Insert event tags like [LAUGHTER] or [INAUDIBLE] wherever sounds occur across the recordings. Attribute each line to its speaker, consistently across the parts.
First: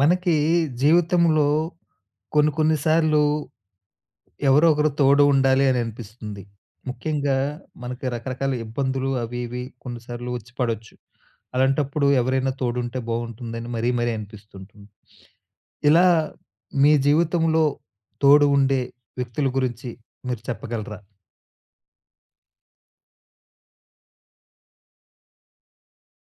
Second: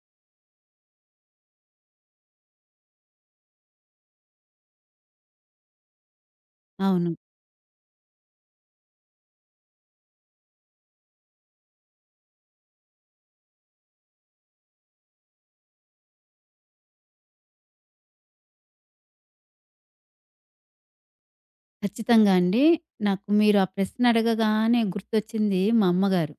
Speaker 1: మనకి జీవితంలో కొన్ని కొన్ని సార్లు ఎవరో ఒకరు తోడు ఉండాలి అని అనిపిస్తుంది.
Speaker 2: అవును.
Speaker 1: ముఖ్యంగా మనకి రకరకాల ఇబ్బందులు అవి ఇవి కొన్నిసార్లు వచ్చి పడొచ్చు. అలాంటప్పుడు ఎవరైనా తోడుంటే బావుంటుందని మరీ మరీ అనిపిస్తుంటుంది. ఇలా మీ జీవితంలో తోడు ఉండే వ్యక్తుల గురించి మీరు చెప్పగలరా?
Speaker 2: ఖచ్చితంగా అండి. నాకు మీరు ఆ ప్రశ్న అడగగానే గుర్తొచ్చింది మా అమ్మగారు.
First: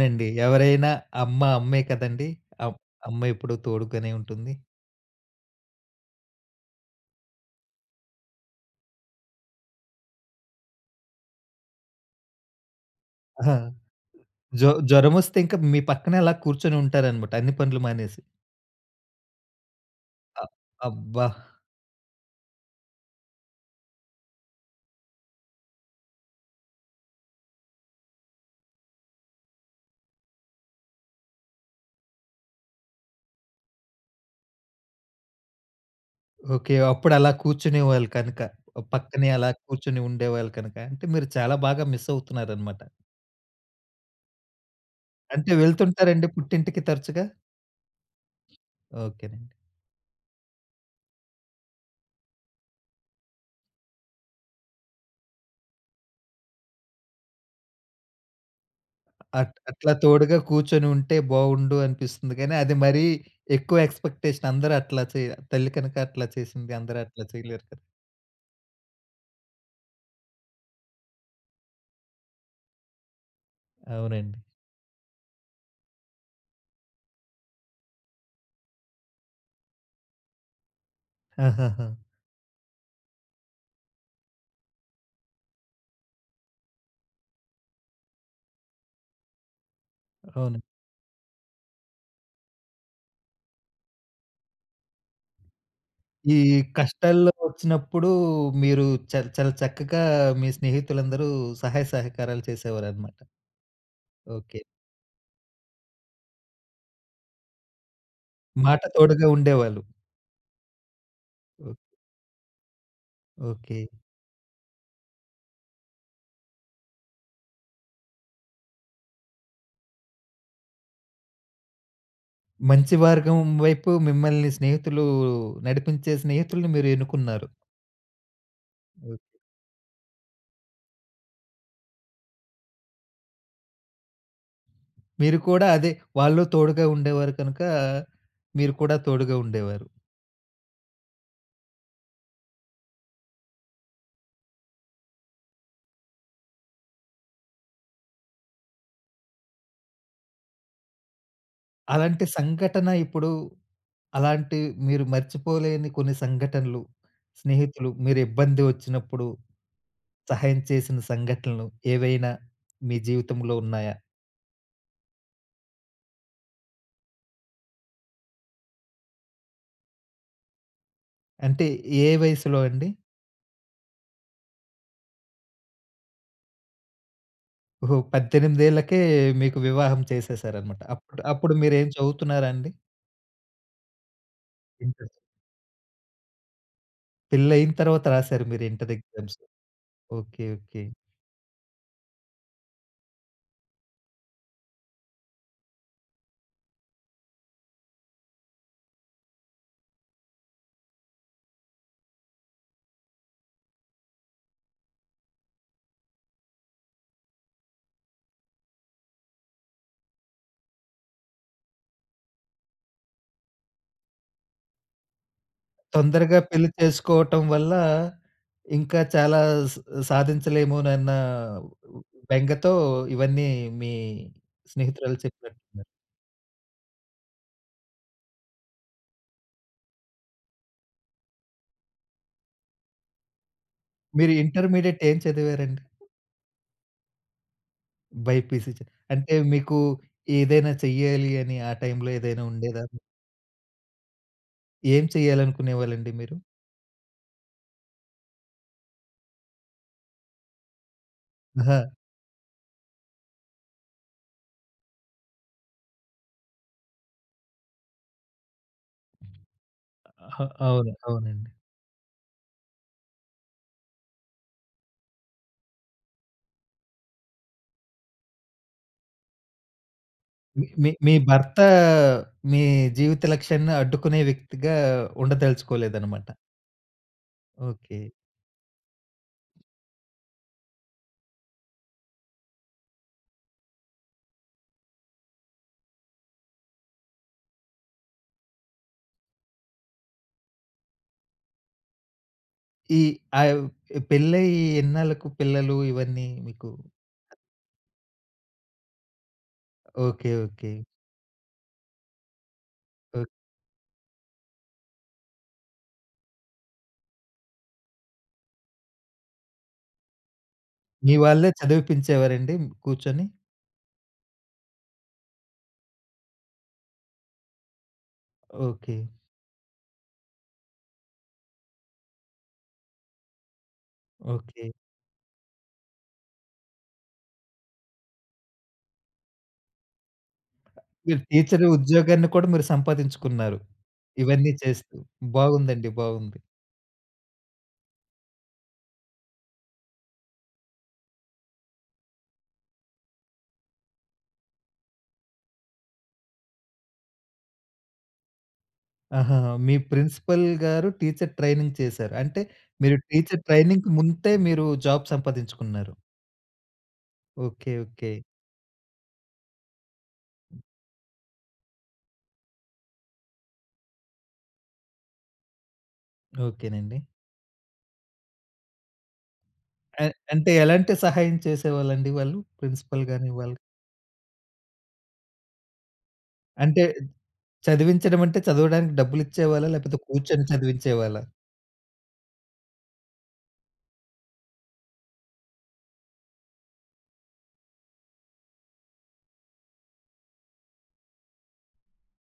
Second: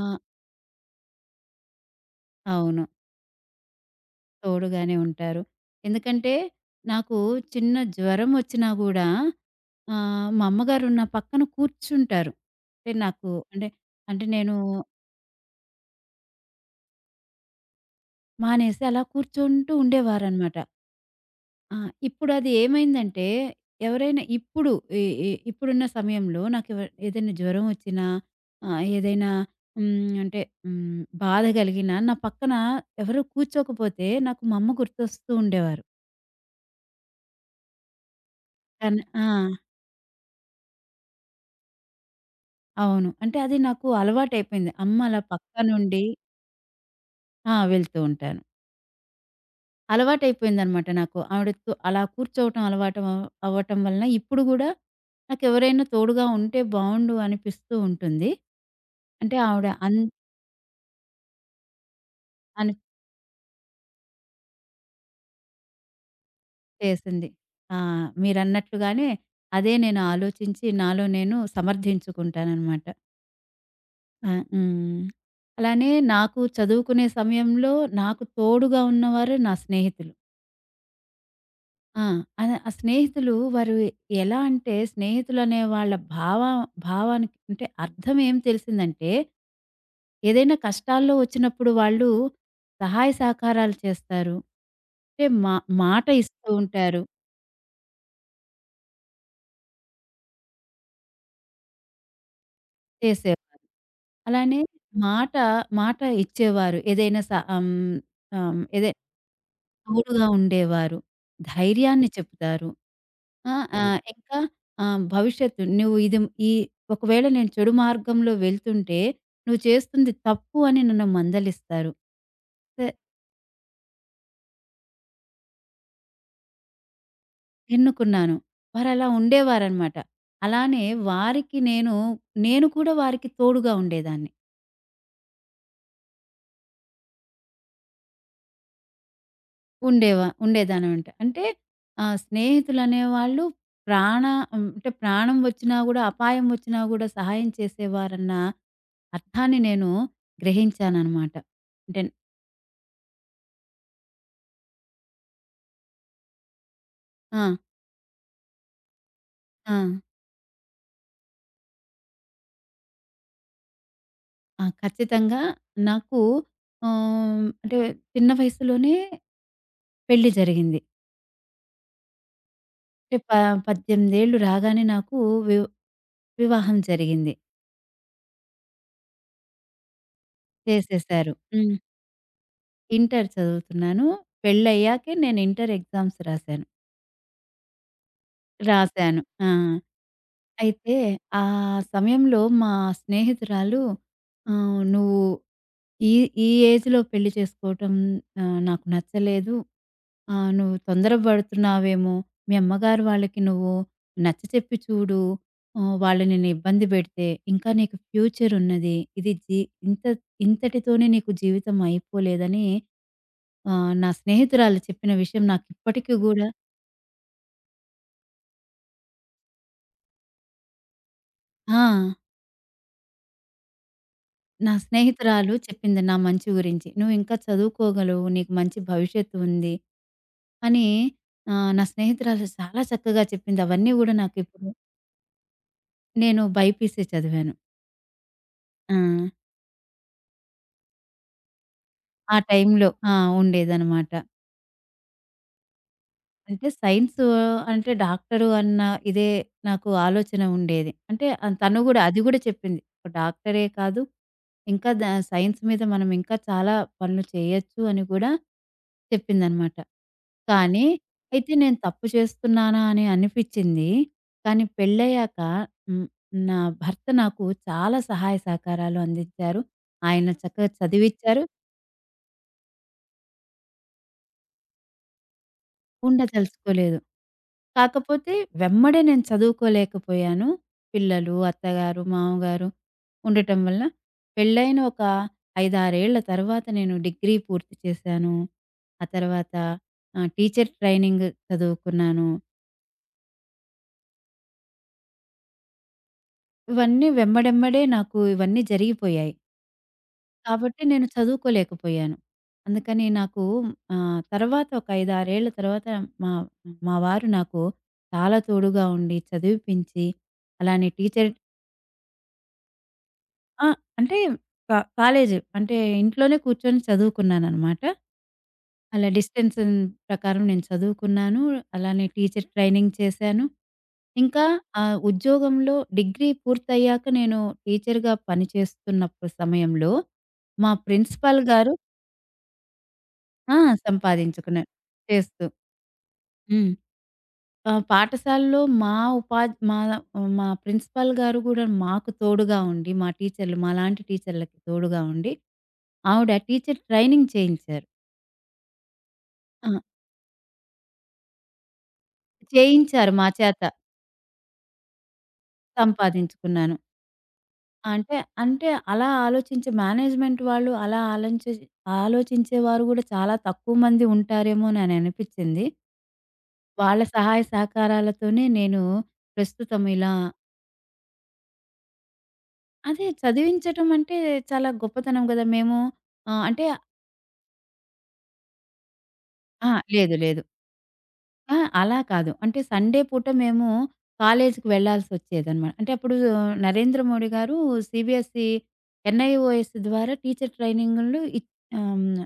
Speaker 2: ఆ!
Speaker 1: ఎవరైనా అమ్మ అమ్మే కదండీ! అమ్
Speaker 2: అవును.
Speaker 1: అమ్మ ఎప్పుడూ తోడుగానే ఉంటుంది.
Speaker 2: తోడుగానే ఉంటారు. ఎందుకంటే నాకు చిన్న జ్వరం వచ్చినా గూడా మా అమ్మగారు నా పక్కన కూర్చుంటారు. అంటే నాకు
Speaker 1: ఆ!
Speaker 2: అంటే, అంటే నేను
Speaker 1: జ్వరమొస్తే ఇంకా మీ పక్కనే అలా కూర్చొని ఉంటారనమాట. అన్ని పనులు మానేసి.
Speaker 2: మానేసి అలా కూర్చుంటూ
Speaker 1: అ
Speaker 2: ఉండేవారనమాట.
Speaker 1: అబ్బా!
Speaker 2: ఆ! ఇప్పుడది ఏమైందంటే, ఎవరైనా ఇప్పుడు ఈ ఈ ఇప్పుడున్న సమయంలో నాకెవ ఏదైనా జ్వరం వచ్చినా, ఆహ్, ఏదైనా హ్మ్, అంటే హ్మ్, బాధ కలిగినా నా పక్కన ఎవరు కూర్చోకపోతే నాకు మా అమ్మ గుర్తొస్తూ ఉండేవారు.
Speaker 1: ఓకే. అప్పుడు అలా కూర్చునేవాళ్ళు కనుక.
Speaker 2: కానీ ఆ!
Speaker 1: పక్కనే అలా కూర్చొని ఉండేవాళ్ళు కనుక. అంటే మీరు చాలా బాగా మిస్ అవుతున్నారనమాట.
Speaker 2: అవును. అంటే అది నాకు అలవాటైపోయింది. అమ్మ అలా
Speaker 1: అంటే
Speaker 2: పక్కనుండి
Speaker 1: వెళ్తుంటారండి పుట్టింటికి తరచుగా?
Speaker 2: ఆ! వెళ్తూ ఉంటాను.
Speaker 1: ఓకేనండి.
Speaker 2: అలవాటైపోయిందనమాట నాకు. ఆవిడతో అలా కూర్చోవటం అలవాటం అవ్వ అవ్వటం వలన ఇప్పుడు గూడా నాకెవరైనా తోడుగా ఉంటే బావుండు అనిపిస్తూ ఉంటుంది. అంటే ఆవిడ
Speaker 1: అట్లా
Speaker 2: అన్
Speaker 1: తోడుగా కూర్చొని ఉంటే బావుండు అనిపిస్తుంది గానీ,
Speaker 2: అని
Speaker 1: అది మరీ ఎక్కువ ఎక్స్‌పెక్టేషన్. అందరూ అట్లా చేయ తల్లి కనుక అట్లా చేసింది. అందరూ అట్లా
Speaker 2: చేసింది.
Speaker 1: చేయలేరు
Speaker 2: ఆ!
Speaker 1: కదా!
Speaker 2: మీరన్నట్లుగానే అదే నేను ఆలోచించి నాలో నేను సమర్థించుకుంటాననమాట. ఆ!
Speaker 1: అవునండి.
Speaker 2: అలానే నాకు చదువుకునే సమయంలో నాకు తోడుగా ఉన్నవారు నా స్నేహితులు.
Speaker 1: [LAUGHS] ఆహాహా!
Speaker 2: ఆ! అన ఆ స్నేహితులు వారు ఎలా అంటే స్నేహితులనే వాళ్ళ భావ భావానికి అంటే అర్థం ఏం తెలిసిందంటే ఏదైనా
Speaker 1: అవును.
Speaker 2: కష్టాల్లో వచ్చినప్పుడు వాళ్ళు సహాయ సహకారాలు చేస్తారు. అంటే మా మాట
Speaker 1: ఈ
Speaker 2: ఇస్తూ ఉంటారు.
Speaker 1: కష్టాల్లో వచ్చినప్పుడు మీరు చాలా చక్కగా మీ స్నేహితులందరూ సహాయ సహకారాలు చేసేవారనమాట.
Speaker 2: చేసేవారు. అలానే
Speaker 1: ఓకే.
Speaker 2: మాట మాట ఇచ్చేవారు. ఏదైనా స ఆహ్, హ్మ్,
Speaker 1: మాట
Speaker 2: ఏదే
Speaker 1: తోడుగా ఉండేవాళ్ళు.
Speaker 2: తోడుగా ఉండేవారు.
Speaker 1: ఓ
Speaker 2: ధైర్యాన్ని చెప్తారు. ఆ!
Speaker 1: ఓకే.
Speaker 2: ఇంకా ఆహ్, భవిష్యత్తు నువ్వు ఇది ఈ ఒకవేళ నేను చెడు మార్గంలో వెళ్తుంటే, నువ్వు చేస్తుంది తప్పు అని నన్ను మందలిస్తారు. స
Speaker 1: మంచి మార్గం వైపు మిమ్మల్ని స్నేహితులు నడిపించే స్నేహితుల్ని మీరు ఎన్నుకున్నారు.
Speaker 2: ఎన్నుకున్నాను. వారలా
Speaker 1: ఓకే.
Speaker 2: ఉండేవారనమాట. అలానే వారికి నేను, నేను కూడా వారికి తోడుగా ఉండేదాన్ని.
Speaker 1: మీరు కూడా అదే వాళ్ళు తోడుగా ఉండేవారు కనుక, మీరు కూడా తోడుగా ఉండేవారు.
Speaker 2: ఉండేదానమంట. అంటే స్నేహితులనేవాళ్ళు ప్రాణ హ్మ్, అంటే ప్రాణం వచ్చినా గూడా, అపాయం వచ్చినా గూడా సహాయం చేసేవారన్న అర్థాన్ని నేను గ్రహించాననమాట. అంటే
Speaker 1: అలాంటి సంఘటన ఇప్పుడు అలాంటి మీరు మర్చిపోలేని కొన్ని సంఘటనలు,
Speaker 2: ఆ!
Speaker 1: స్నేహితులు మీరు ఇబ్బంది వచ్చినప్పుడు
Speaker 2: ఆ!
Speaker 1: సహాయం చేసిన సంఘటనలు ఏవైనా మీ జీవితంలో ఉన్నాయా?
Speaker 2: ఆ! ఖచ్చితంగా నాకు ఆహ్, అంటే చిన్న వయసులోనే పెళ్లి జరిగింది.
Speaker 1: అంటే ఏ వయసులో అండి?
Speaker 2: అంటే ప 18 ఏళ్ళు రాగానే నాకు వి వివాహం జరిగింది.
Speaker 1: ఓహో! 18 ఏళ్లకే మీకు వివాహం చేసేసారన్నమాట. అప్పుడు
Speaker 2: చేసేశారు.
Speaker 1: అప్పుడు మీరేం చదువుతున్నారా అండి?
Speaker 2: ఇంటర్ చదువుతున్నాను.
Speaker 1: ఇంటర్.
Speaker 2: పెళ్లయ్యాకే నేను ఇంటర్ ఎగ్జామ్స్ రాశాను.
Speaker 1: పెళ్లయిన తర్వాత రాసారు మీరు ఇంటర్
Speaker 2: రాశాను.
Speaker 1: ఎగ్జామ్స్.
Speaker 2: ఆ!
Speaker 1: ఓకే. ఓకే.
Speaker 2: అయితే ఆ సమయంలో మా స్నేహితురాలు "నువ్వు ఈ ఈ ఏజ్‌లో పెళ్లి చేసుకోవటం నాకు నచ్చలేదు. నువ్వు తొందర పడుతున్నావేమో. మీ అమ్మగారు వాళ్ళకి నువ్వు నచ్చ చెప్పి చూడు. వాళ్ళు నిన్ను ఇబ్బంది పెడితే, ఇంకా నీకు ఫ్యూచర్ ఉన్నది. ఇది జీ ఇంత ఇంతటితోనే నీకు జీవితం అయిపోలేదని" నా స్నేహితురాలు చెప్పిన విషయం నాకు ఇప్పటికి
Speaker 1: తొందరగా
Speaker 2: గూడా
Speaker 1: పెళ్లి చేసుకోవటం వల్ల ఇంకా చాలా స సాధించలేమోనన్న
Speaker 2: ఆ!
Speaker 1: బెంగతో ఇవన్నీ మీ
Speaker 2: నా
Speaker 1: స్నేహితురాలు
Speaker 2: స్నేహితురాలు
Speaker 1: చెప్పినట్టున్నారు.
Speaker 2: చెప్పింది నా మంచి గురించి. "నువ్వింకా చదువుకోగలవు. నీకు మంచి భవిష్యత్తు ఉంది" అని నా స్నేహితురాలు చాలా చక్కగా చెప్పింది. అవన్నీ గూడా
Speaker 1: మీరు
Speaker 2: నాకిప్పుడు
Speaker 1: ఇంటర్మీడియేట్ ఏం చదివారండి?
Speaker 2: నేను బైపీసీ చదివాను.
Speaker 1: బైపీసీ.
Speaker 2: ఆ!
Speaker 1: అంటే మీకు ఏదైనా చెయ్యాలి అని ఆ టైంలో
Speaker 2: ఆ
Speaker 1: ఏదైనా ఉండేదా?
Speaker 2: టైంలో ఆ! ఉండేదనమాట.
Speaker 1: ఏం చేయాలనుకునేవాళ్ళండి మీరు?
Speaker 2: అంటే సైన్స్ అంటే డాక్టరు అన్న ఇదే నాకు ఆలోచన ఉండేది. అంటే ఆ
Speaker 1: ఆహా!
Speaker 2: తను గూడా అది గూడా చెప్పింది. ఒక డాక్టరే కాదు. ఇంకా సైన్స్ మీద మనం ఇంకా చాలా పనులు చేయొచ్చు అని గూడా చెప్పిందనమాట.
Speaker 1: అహా!
Speaker 2: కానీ,
Speaker 1: అవును. అవునండి.
Speaker 2: అయితే నేను తప్పు చేస్తున్నానా అని అనిపిచ్చింది. కానీ పెళ్ళయ్యాక హ్మ్. నా భర్త నాకు చాలా సహాయ సహకారాలు అందించారు. ఆయన
Speaker 1: మీ
Speaker 2: చక్కగా
Speaker 1: మీ మీ
Speaker 2: చదివిచ్చారు.
Speaker 1: భర్త మీ జీవిత లక్ష్యాన్ని అడ్డుకునే వ్యక్తిగా ఉండదలుచుకోలేదనమాట.
Speaker 2: ఉండదలుచుకోలేదు.
Speaker 1: ఓకే.
Speaker 2: కాకపోతే వెమ్మడే నేను చదువుకోలేకపోయాను. పిల్లలు, అత్తగారు, మామగారు ఉండటం వల్ల పెళ్ళైన ఒక 5, 6 ఏళ్ల తర్వాత నేను డిగ్రీ పూర్తి చేశాను. ఆ తర్వాత టీచర్ ట్రైనింగ్ చదువుకున్నాను.
Speaker 1: ఈ ఆహ్, పెళ్ళై ఎన్నాళ్ళకు పిల్లలు ఇవన్నీ మీకు?
Speaker 2: ఇవన్నీ వెంబడెంబడే నాకు ఇవన్నీ జరిగిపోయాయి.
Speaker 1: ఓకే. ఓకే.
Speaker 2: కాబట్టి నేను చదువుకోలేకపోయాను. అందుకని
Speaker 1: ఓకే.
Speaker 2: నాకు తర్వాత ఒక 5, 6 ఏళ్ల తర్వాత మా మా వారు నాకు చాలా తోడుగా ఉండి చదివిపించి, అలానే
Speaker 1: మీ
Speaker 2: టీచర్
Speaker 1: వాళ్ళే చదివిపించేవారండి కూర్చొని?
Speaker 2: ఆ! అంటే కాలేజ్ అంటే ఇంట్లోనే కూర్చొని చదువుకున్నాననమాట.
Speaker 1: ఓకే.
Speaker 2: అలా డిస్టెన్స్ ప్రకారం నేను చదువుకున్నాను. అలానే టీచర్ ట్రైనింగ్ చేశాను. ఇంకా
Speaker 1: ఓకే.
Speaker 2: ఉద్యోగంలో డిగ్రీ పూర్తయ్యాక నేను టీచర్‌గా పని చేస్తున్నప్పుడు సమయంలో మా
Speaker 1: మీరు
Speaker 2: ప్రిన్సిపల్
Speaker 1: టీచరు
Speaker 2: గారు
Speaker 1: ఉద్యోగాన్ని కూడా మీరు
Speaker 2: ఆ!
Speaker 1: సంపాదించుకున్నారు. ఇవన్నీ
Speaker 2: సంపాదించుకున్నా
Speaker 1: చేస్తూ.
Speaker 2: చేస్తూ.
Speaker 1: బాగుందండి. బాగుంది.
Speaker 2: హ్మ్. పాఠశాలలో మా ఉపా మా మా ప్రిన్సిపల్ గారు గూడా మాకు తోడుగా ఉండి, మా టీచర్లు మాలాంటి టీచర్లకి తోడుగా ఉండి, ఆవిడ టీచర్ ట్రైనింగ్ చేయించారు.
Speaker 1: ఆహా!
Speaker 2: ఆ!
Speaker 1: మీ ప్రిన్సిపల్ గారు టీచర్ ట్రైనింగ్ చేశారు. అంటే మీరు
Speaker 2: చేయించారు మా
Speaker 1: టీచర్
Speaker 2: చేత.
Speaker 1: ట్రైనింగ్‌కి ముందే మీరు జాబ్ సంపాదించుకున్నారు.
Speaker 2: సంపాదించుకున్నాను.
Speaker 1: ఓకే. ఓకే.
Speaker 2: అంటే, అంటే అలా ఆలోచించే మేనేజ్‌మెంట్ వాళ్ళు అలా ఆలంచి ఆలోచించేవారు గూడా చాలా తక్కువ మంది ఉంటారేమో నననిపిచ్చింది.
Speaker 1: ఓకేనండి.
Speaker 2: వాళ్ళ సహాయ సహకారాలతోనే నేను ప్రస్తుతం
Speaker 1: అ
Speaker 2: ఇలా
Speaker 1: అంటే ఎలాంటి సహాయం చేసేవాళ్ళండి వాళ్ళు? ప్రిన్సిపల్
Speaker 2: అదే
Speaker 1: గాని వాళ్ళు?
Speaker 2: చదివించటం అంటే చాలా గొప్పతనం గదా! మేము ఆహ్, అంటే
Speaker 1: అంటే చదివించడం అంటే చదవడానికి డబ్బులిచ్చేవాళ్ళా?
Speaker 2: అహా!
Speaker 1: లేకపోతే
Speaker 2: లేదు లేదు.
Speaker 1: కూర్చొని చదివించేవాళ్ళా?
Speaker 2: ఆ! అలా కాదు. అంటే సండే పూట మేము కాలేజీకి వెళ్ళాల్సొచ్చేదనమాట. అంటే అప్పుడు 'నరేంద్ర మోడీ' గారు సీబీఎస్‌ఈ, ఎన్ఐఓఎస్ ద్వారా టీచర్ ట్రైనింగులు ఇచ్ ఆహ్, హ్మ్.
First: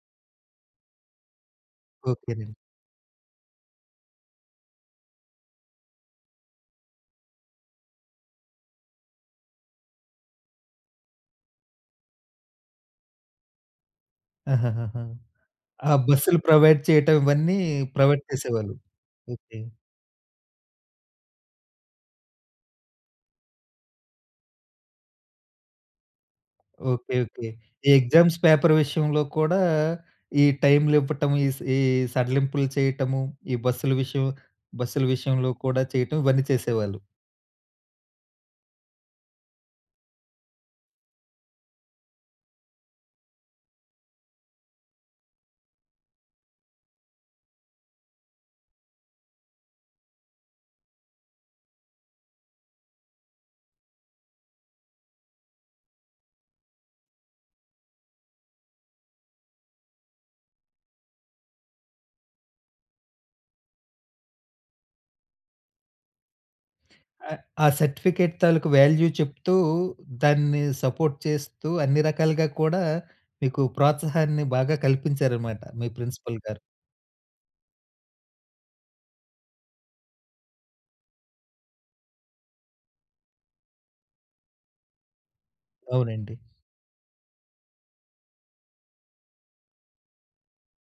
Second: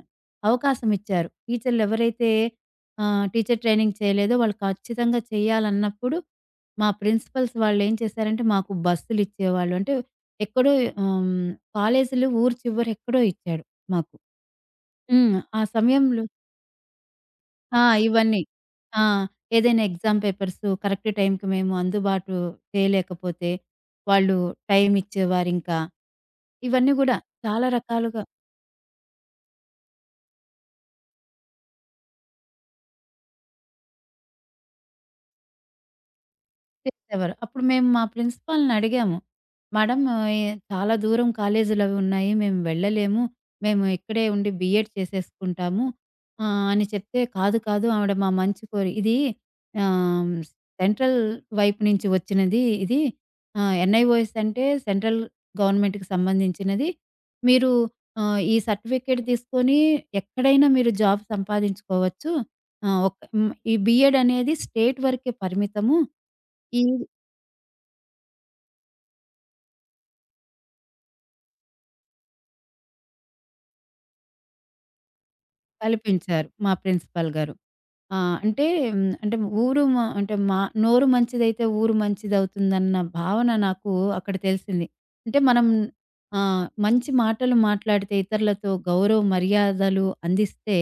Speaker 2: అవకాశం ఇచ్చారు. టీచర్లు ఎవరైతే
Speaker 1: ఓకేనండి.
Speaker 2: టీచర్ ట్రైనింగ్ చేయలేదో వాళ్ళు ఖచ్చితంగా చేయాలన్నప్పుడు, మా ప్రిన్సిపల్స్ వాళ్ళేం చేశారంటే మాకు బస్సులు ఇచ్చేవాళ్ళు. అంటే ఎక్కడో ఆహ్, హ్మ్. కాలేజీలు ఊరు చివర ఎక్కడో ఇచ్చాడు మాకు.
Speaker 1: ఆహాహాహా!
Speaker 2: ఆ
Speaker 1: ఆ
Speaker 2: సమయంలో
Speaker 1: బస్సులు ప్రొవైడ్ చేయటం ఇవన్నీ
Speaker 2: ఆ!
Speaker 1: ప్రొవైడ్
Speaker 2: ఇవన్నీ.
Speaker 1: చేసేవాళ్ళు.
Speaker 2: ఆ!
Speaker 1: ఓకే.
Speaker 2: ఏదైనా ఎగ్జామ్ పేపర్స్ కరెక్ట్ టైంకి మేము అందుబాటు చేయలేకపోతే, వాళ్ళు టైమిచ్చేవారింకా. ఇవన్నీ
Speaker 1: ఓకే.
Speaker 2: గూడా
Speaker 1: ఓకే.
Speaker 2: చాలా
Speaker 1: ఈ
Speaker 2: రకాలుగా
Speaker 1: ఎగ్జామ్స్ పేపర్ విషయంలో కూడా ఈ టైమ్‌లివ్వటం, ఈ సడలింపులు చేయటము, ఈ బస్సుల విషయం బస్సుల విషయంలో కూడా చేయటం ఇవన్నీ చేసేవాళ్ళు.
Speaker 2: చేసేవారు. అప్పుడు మేము మా ప్రిన్సిపాల్‌ని అడిగాము. మేడం చాలా దూరం కాలేజీలు అవి ఉన్నాయి. మేము వెళ్ళలేము. మేము ఇక్కడే ఉండి బీఎడ్ చేసేసుకుంటాము అని చెప్తే కాదు, కాదు ఆవిడ మా మంచి కోరి ఇది ఆహ్, సెంట్రల్ వైపు నుంచి వచ్చినది ఇది. ఎన్ఐఓఎస్ అంటే సెంట్రల్ గవర్నమెంట్‌కి సంబంధించినది. మీరు ఈ సర్టిఫికేట్ తీసుకొని ఎక్కడైనా మీరు జాబ్ సంపాదించుకోవచ్చు. ఆహ్, ఒక్ హ్మ్. ఈ బీఎడ్ అనేది స్టేట్ వరకే పరిమితము. ఈ
Speaker 1: ఆ సర్టిఫికేట్ తాలూకు వాల్యూ చెప్తూ, దాన్ని సపోర్ట్ చేస్తూ అన్ని రకాలుగా కూడా మీకు ప్రోత్సాహాన్ని బాగా కల్పించారనమాట మీ ప్రిన్సిపల్
Speaker 2: కల్పించారు
Speaker 1: గారు.
Speaker 2: మా ప్రిన్సిపాల్ గారు. ఆ! అంటే హ్మ్, అంటే ఊరు మ అంటే మా నోరు మంచిదైతే ఊరు మంచిదవుతుందన్న భావన నాకు అక్కడ తెలిసింది. అంటే మనం
Speaker 1: అవునండి.
Speaker 2: మంచి మాటలు మాట్లాడితే ఇతరులతో గౌరవ మర్యాదలు అందిస్తే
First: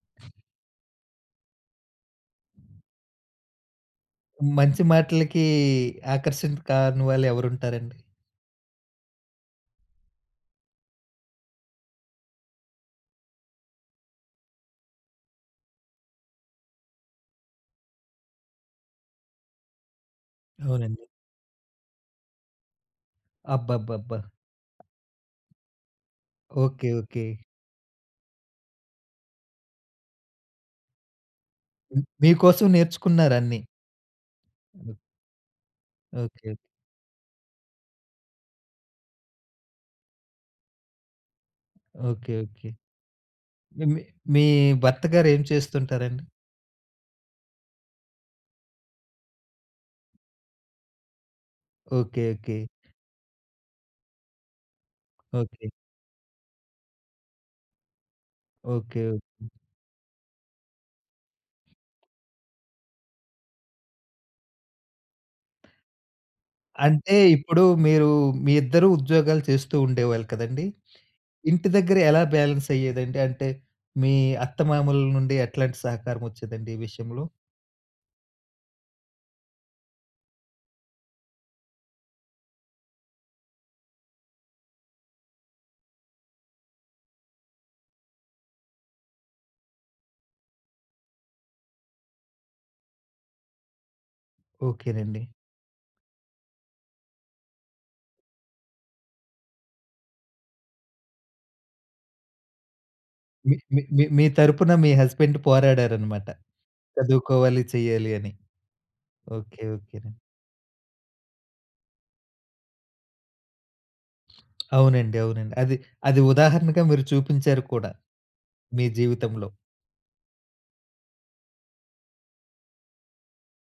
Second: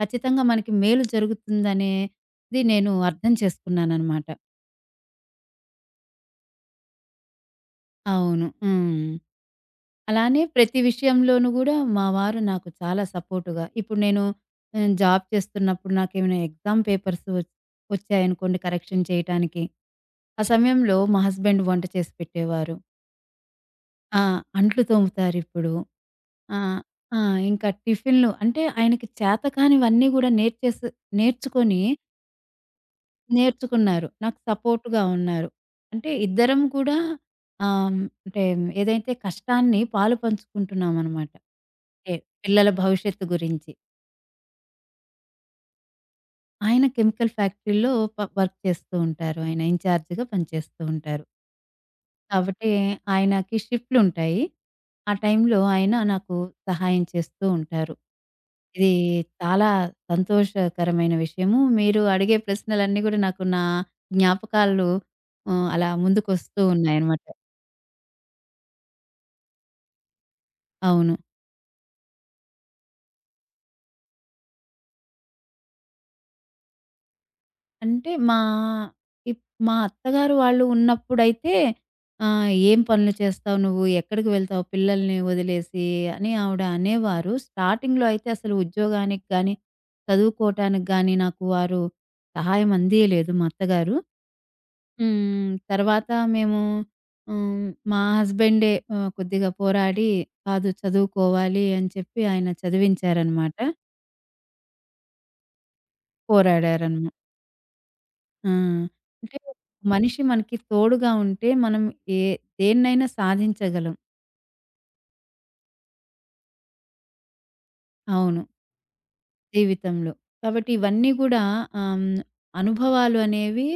Speaker 2: ఖచ్చితంగా మనకి మేలు జరుగుతుందనేది నేను అర్థం చేసుకున్నాననమాట.
Speaker 1: మంచి మాటలకి ఆకర్షణ కాని వాళ్ళు ఎవరుంటారండి?
Speaker 2: అవును. అలానే ప్రతి విషయంలోనూ గూడా మా వారు నాకు చాలా సపోర్ట్‌గా. ఇప్పుడు నేను జాబ్ చేస్తున్నప్పుడు నాకేమైనా ఎగ్జామ్ పేపర్స్ వచ్ వచ్చాయనుకోండి కరెక్షన్ చేయటానికి. ఆ సమయంలో
Speaker 1: అవునండి.
Speaker 2: మా హస్బెండ్ వంట చేసి పెట్టేవారు.
Speaker 1: అబ్బబ్బబ్బా!
Speaker 2: ఆ! అంట్లు తోముతారిప్పుడు. ఆ!
Speaker 1: ఓకే.
Speaker 2: ఆ!
Speaker 1: ఓకే.
Speaker 2: ఇంకా టిఫిన్‌లు అంటే ఆయనకి చేతకానివన్నీ గూడా నేర్చుకొని
Speaker 1: మీ కోసం నేర్చుకున్నారన్నీ.
Speaker 2: నేర్చుకున్నారు. నాకు సపోర్ట్‌గా ఉన్నారు. అంటే
Speaker 1: ఓకే.
Speaker 2: ఇద్దరం కూడా ఆహ్, అంటే ఏదైతే కష్టాన్ని పాలు పంచుకుంటున్నామనమాట. ఓకే.
Speaker 1: ఓకే.
Speaker 2: పిల్లల
Speaker 1: ఓకే.
Speaker 2: భవిష్యత్తు గురించి.
Speaker 1: మీ మీ మీ భర్త గారు ఏం చేస్తుంటారండి?
Speaker 2: ఆయన కెమికల్ ఫ్యాక్టరీలో వర్క్ చేస్తూ ఉంటారు. ఆయన ఇన్‌చార్జ్‌గా పనిచేస్తూ ఉంటారు.
Speaker 1: ఓకే. ఓకే.
Speaker 2: కాబట్టి ఆయనకి షిఫ్ట్‌లుంటాయి. ఆ టైంలో
Speaker 1: ఓకే.
Speaker 2: ఆయన నాకు సహాయం చేస్తూ ఉంటారు. ఇది
Speaker 1: ఓకే. ఓకే.
Speaker 2: చాలా సంతోషకరమైన విషయము. మీరు అడిగే ప్రశ్నలన్నీ గూడా నాకు నా జ్ఞాపకాలు అలా ముందుకొస్తూ
Speaker 1: అంటే
Speaker 2: ఉన్నాయన్నమాట.
Speaker 1: ఇప్పుడు మీరు మీ ఇద్దరు ఉద్యోగాలు చేస్తూ ఉండేవాళ్ళు కదండీ!
Speaker 2: అవును.
Speaker 1: ఇంటి దగ్గర ఎలా బ్యాలెన్స్ అయ్యేదండి? అంటే మీ అత్తమామల నుండి ఎట్లాంటి సహకారం వచ్చేదండి ఈ విషయంలో?
Speaker 2: అంటే ఇప్ మా అత్తగారు వాళ్ళు ఉన్నప్పుడైతే "ఏం పనులు చేస్తావు నువ్వు? ఎక్కడికి వెళ్తావు పిల్లల్ని వదిలేసి?" అని ఆవిడ అనేవారు. స్టార్టింగ్‌లో అయితే అసలు ఉద్యోగానికి గానీ, చదువుకోవటానికి గానీ నాకు వారు సహాయం అందియలేదు మా అత్తగారు.
Speaker 1: ఓకేనండి.
Speaker 2: తర్వాత మేము హ్మ్, మా హస్బెండే కొద్దిగా పోరాడి, "కాదు చదువుకోవాలి" అని చెప్పి ఆయన
Speaker 1: మీ
Speaker 2: చదివించారనమాట.
Speaker 1: మీ మీ మీ తరపున మీ హస్బెండ్ పోరాడారనమాట.
Speaker 2: పోరాడారనమాట.
Speaker 1: చదువుకోవాలి, చెయ్యాలి అని.
Speaker 2: ఆ! అంటే
Speaker 1: ఓకే. ఓకేనండి.
Speaker 2: మనిషి మనకి తోడుగా ఉంటే మనం ఏ దేన్నైనా సాధించగలం.
Speaker 1: అవునండి. అవునండి. అది అది ఉదాహరణగా మీరు చూపించారు కూడా
Speaker 2: అవును.
Speaker 1: మీ జీవితంలో.
Speaker 2: జీవితంలో. కాబట్టి ఇవన్నీ గూడా ఆహ్, హ్మ్, అనుభవాలు అనేవి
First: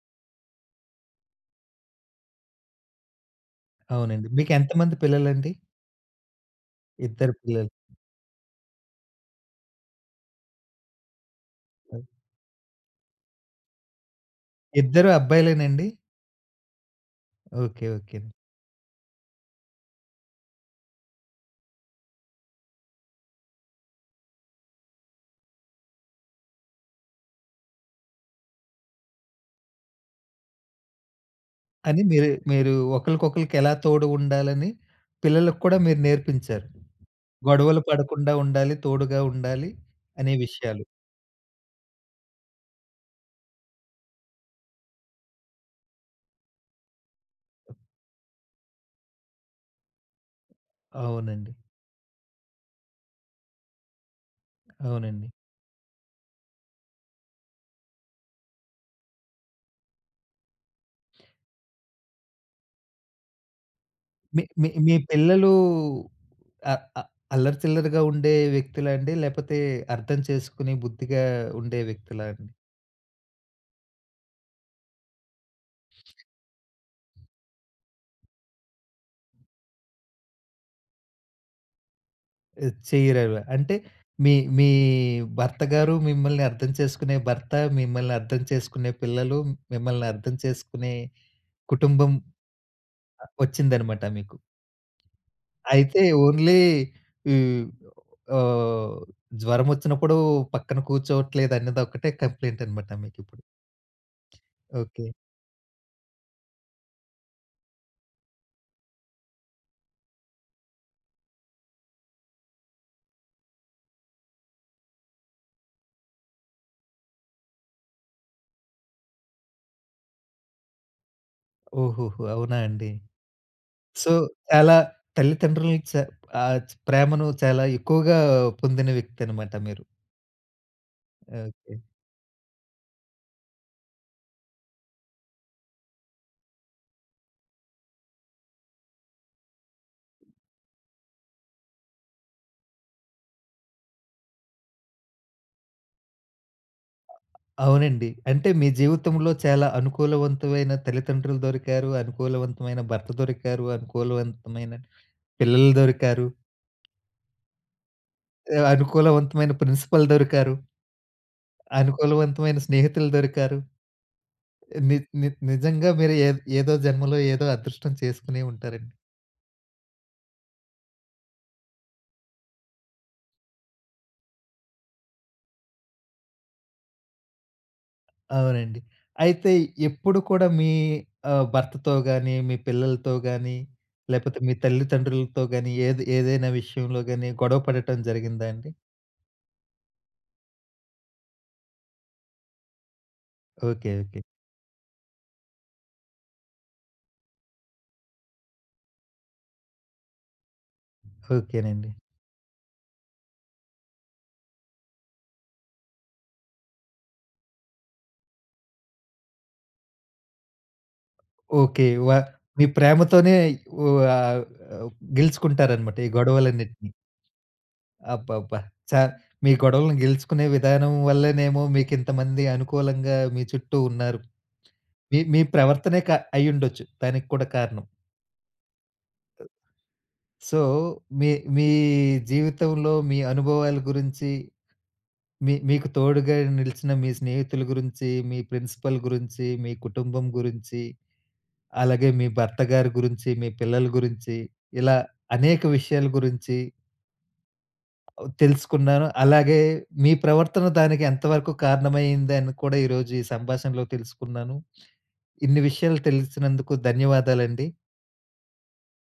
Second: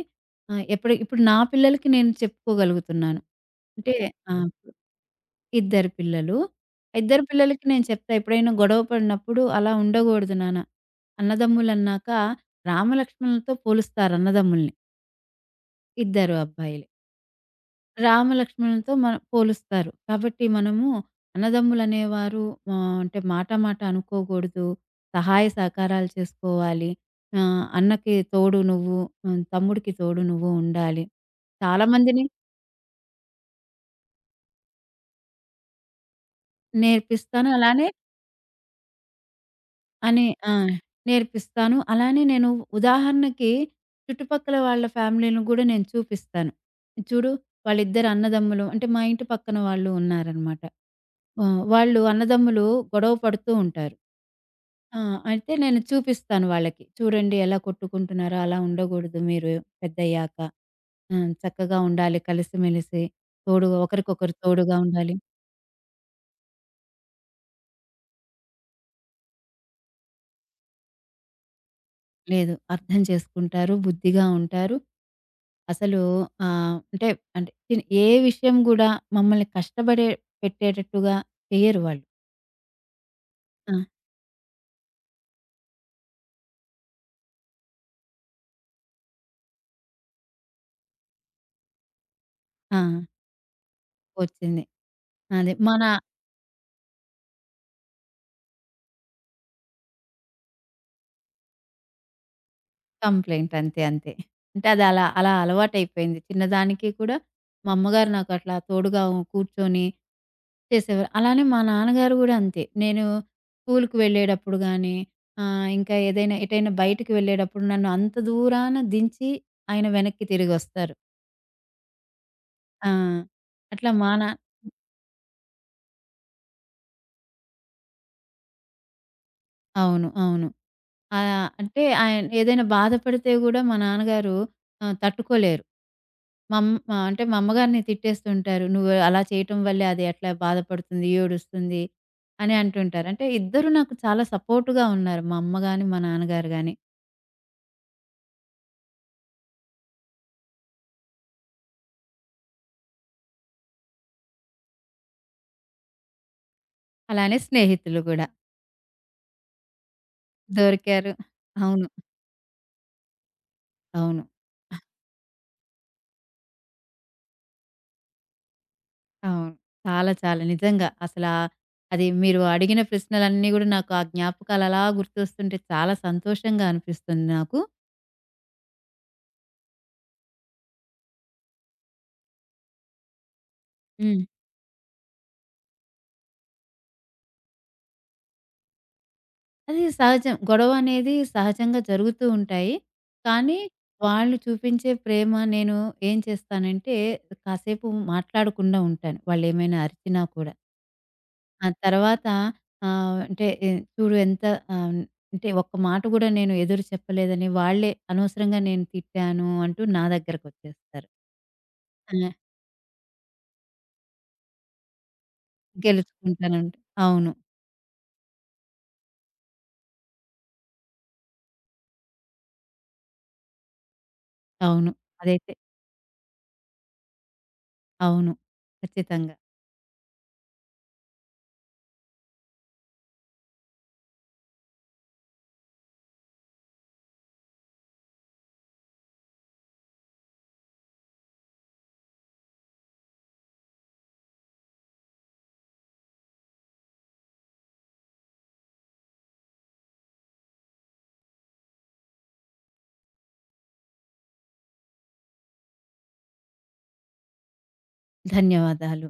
Speaker 2: ఎప్పుడు ఇప్పుడు నా పిల్లలకి నేను చెప్పుకోగలుగుతున్నాను. అంటే
Speaker 1: అవునండి.
Speaker 2: ఆ!
Speaker 1: మీకెంతమంది పిల్లలండి?
Speaker 2: ఇద్దరు పిల్లలు. ఇద్దరు
Speaker 1: ఇద్దరు
Speaker 2: పిల్లలకి
Speaker 1: పిల్లలు.
Speaker 2: నేను చెప్తా ఎప్పుడైనా గొడవ పడినప్పుడు "అలా ఉండకూడదు నాన్న." అన్నదమ్ములన్నాక రామలక్ష్మణులతో పోలుస్తారు అన్నదమ్ముల్ని.
Speaker 1: ఇద్దరు అబ్బాయిలేనండి?
Speaker 2: ఇద్దరు అబ్బాయిలే.
Speaker 1: ఓకే. ఓకే.
Speaker 2: రామలక్ష్మణులతో మనం పోలుస్తారు. కాబట్టి మనము అన్నదమ్ములనేవారు అంటే మాట మాట అనుకోకూడదు. సహాయ సహకారాలు చేసుకోవాలి. అన్నకి తోడు నువ్వు, తమ్ముడికి తోడు నువ్వు ఉండాలి.
Speaker 1: అని
Speaker 2: చాలామందిని
Speaker 1: మీరు మీరు ఒకళ్ళకొకళ్ళకెలా తోడు ఉండాలని పిల్లలకు కూడా మీరు నేర్పించారు.
Speaker 2: నేర్పిస్తాను.
Speaker 1: గొడవలు
Speaker 2: అలానే
Speaker 1: పడకుండా ఉండాలి, తోడుగా ఉండాలి
Speaker 2: అని
Speaker 1: అనే
Speaker 2: ఆ!
Speaker 1: విషయాలు.
Speaker 2: నేర్పిస్తాను. అలానే నేను ఉదాహరణకి చుట్టుపక్కల వాళ్ళ ఫ్యామిలీ‌లను గూడా నేను చూపిస్తాను. చూడు వాళ్ళిద్దరు అన్నదమ్ములు అంటే మా ఇంటి పక్కన వాళ్ళు ఉన్నారనమాట.
Speaker 1: అవునండి.
Speaker 2: వాళ్ళు అన్నదమ్ములు గొడవ పడుతూ ఉంటారు. ఆ!
Speaker 1: అవునండి.
Speaker 2: అయితే నేను చూపిస్తాను వాళ్ళకి. చూడండి ఎలా కొట్టుకుంటున్నారో అలా ఉండకూడదు మీరు పెద్దయ్యాక. చక్కగా ఉండాలి కలిసిమెలిసి. తోడుగా ఒకరికొకరు
Speaker 1: మీ మీ
Speaker 2: తోడుగా
Speaker 1: మీ
Speaker 2: ఉండాలి.
Speaker 1: పిల్లలు అ అ అల్లరి చిల్లరగా ఉండే వ్యక్తులా అండి? లేపోతే అర్థం చేసుకుని బుద్ధిగా ఉండే వ్యక్తులా అండి?
Speaker 2: లేదు అర్థం చేసుకుంటారు. బుద్ధిగా ఉంటారు. అసలు ఆహ్, అంటే అంటే తిన్ ఏ విషయం గూడా మమ్మల్ని కష్టపడే పెట్టేటట్టుగా చెయ్యరు వాళ్ళు.
Speaker 1: ఆహ్, చెయ్యరవి.
Speaker 2: ఆ!
Speaker 1: అంటే మీ మీ భర్త గారు మిమ్మల్ని అర్థం చేసుకునే భర్త, మిమ్మల్ని అర్థం చేసుకునే పిల్లలు, మిమ్మల్ని అర్థం చేసుకునే కుటుంబం
Speaker 2: ఆ!
Speaker 1: ఆహ్, వచ్చిందనమాట మీకు.
Speaker 2: వచ్చింది. అదే మన
Speaker 1: అయితే ఓన్లీ ఈ ఆహ్, జ్వరమొచ్చినప్పుడు పక్కన కూర్చోవట్లేదన్నదొక్కటే కంప్లెయింట్ అనమాట మీకిప్పుడు.
Speaker 2: కంప్లెయింట్ అంతే. అంతే. అంటే అది అలా
Speaker 1: ఓకే.
Speaker 2: అలా అలవాటైపోయింది. చిన్నదానికి కూడా మా అమ్మగారు నాకు అట్లా తోడుగా కూర్చొని చేసేవారు. అలానే మా నాన్నగారు గూడా అంతే. నేను స్కూలుకి వెళ్ళేటప్పుడు గానీ, ఇంకా ఏదైనా ఎటైనా బయటికి వెళ్ళేటప్పుడు నన్ను అంత దూరాన దించి ఆయన వెనక్కి తిరిగొస్తారు.
Speaker 1: ఓహోహో! అవునా
Speaker 2: ఆ!
Speaker 1: అండి.
Speaker 2: అట్లా మా
Speaker 1: సో,
Speaker 2: నా
Speaker 1: చాలా తల్లిదండ్రుల ఆహ్, ప్రేమను చాలా ఎక్కువగా పొందిన వ్యక్తనమాట మీరు.
Speaker 2: అవును. అవును. ఆహ్,
Speaker 1: ఓకే.
Speaker 2: అంటే ఆయన ఏదైనా బాధపడితే గూడా మా నాన్నగారు తట్టుకోలేరు. మా అమ్మగారిని తిట్టేస్తుంటారు. "నువ్వు అలా చేయటం వల్లే అది అట్లా బాధపడుతుంది, ఏడుస్తుంది" అని అంటుంటారు. అంటే ఇద్దరు నాకు చాలా సపోర్ట్‌గా ఉన్నారు. మా అమ్మ గాని, మా నాన్నగారు గాని.
Speaker 1: అవునండి. అంటే మీ జీవితంలో చాలా అనుకూలవంతమైన తల్లితండ్రులు దొరికారు, అనుకూలవంతమైన భర్త దొరికారు, అనుకూలవంతమైన పిల్లలు దొరికారు,
Speaker 2: అలానే స్నేహితులు గూడా.
Speaker 1: ఆహ్, అనుకూలవంతమైన ప్రిన్సిపల్ దొరికారు,
Speaker 2: దొరికారు. అవును.
Speaker 1: అనుకూలవంతమైన స్నేహితులు దొరికారు.
Speaker 2: అవును.
Speaker 1: ని ని నిజంగా మీరు ఏ ఏదో జన్మలో ఏదో అదృష్టం చేసుకునే ఉంటారండి.
Speaker 2: అవును. చాలా చాలా నిజంగా అసలా అది మీరు అడిగిన ప్రశ్నలన్నీ గూడా నాకు ఆ జ్ఞాపకాలు అలా గుర్తొస్తుంటే చాలా సంతోషంగా అనిపిస్తుంది నాకు.
Speaker 1: అవునండి. అయితే ఎప్పుడు కూడా మీ ఆహ్, భర్తతో గాని, మీ పిల్లలతో గాని,
Speaker 2: హ్మ్.
Speaker 1: లేపోతే మీ తల్లితండ్రులతో గాని ఏది ఏదైనా విషయంలో గాని గొడవ పడటం జరిగిందా అండి?
Speaker 2: అది సహజం. గొడవ అనేది సహజంగా జరుగుతూ ఉంటాయి. కానీ
Speaker 1: ఓకే. ఓకే.
Speaker 2: వాళ్ళు చూపించే ప్రేమ నేను ఏం చేస్తానంటే కాసేపు మాట్లాడకుండా ఉంటాను. వాళ్ళేమైనా అరిచినా కూడా. ఆ
Speaker 1: ఓకేనండి.
Speaker 2: తర్వాత ఆహ్, అంటే ఎ చూడు ఎంత ఆహ్, అంటే ఒక్క మాట గూడా నేను ఎదురు చెప్పలేదని వాళ్ళే అనవసరంగా నేను తిట్టాను అంటూ నా దగ్గరకొచ్చేస్తారు.
Speaker 1: ఓకే.
Speaker 2: ఆ!
Speaker 1: మీ ప్రేమతోనే వ ఆహ్, గెలుచుకుంటారనమాట ఈ
Speaker 2: గెలుచుకుంటానంటే
Speaker 1: గొడవలన్నిటిని.
Speaker 2: అవును.
Speaker 1: అబ్బబ్బా! చా మీ గొడవలను గెలుచుకునే విధానం వల్లనేమో మీకింతమంది అనుకూలంగా మీ చుట్టూ ఉన్నారు.
Speaker 2: అవును.
Speaker 1: మీ మీ
Speaker 2: అదైతే
Speaker 1: ప్రవర్తనే అయ్యుండొచ్చు దానికి కూడా కారణం.
Speaker 2: అవును. ఖచ్చితంగా.
Speaker 1: సో, మీ మీ జీవితంలో మీ అనుభవాల గురించి, మీ మీకు తోడుగా నిలిచిన మీ స్నేహితుల గురించి, మీ ప్రిన్సిపల్ గురించి, మీ కుటుంబం గురించి అలాగే మీ భర్త గారి గురించి, మీ పిల్లల గురించి, ఇలా అనేక విషయాల గురించి ఆహ్, తెలుసుకున్నాను. అలాగే మీ ప్రవర్తన దానికి ఎంతవరకు కారణమయిందని కూడా ఈరోజు ఈ సంభాషణలో తెలుసుకున్నాను. ఇన్ని విషయాలు తెలిసినందుకు ధన్యవాదాలండి.
Speaker 2: ధన్యవాదాలు.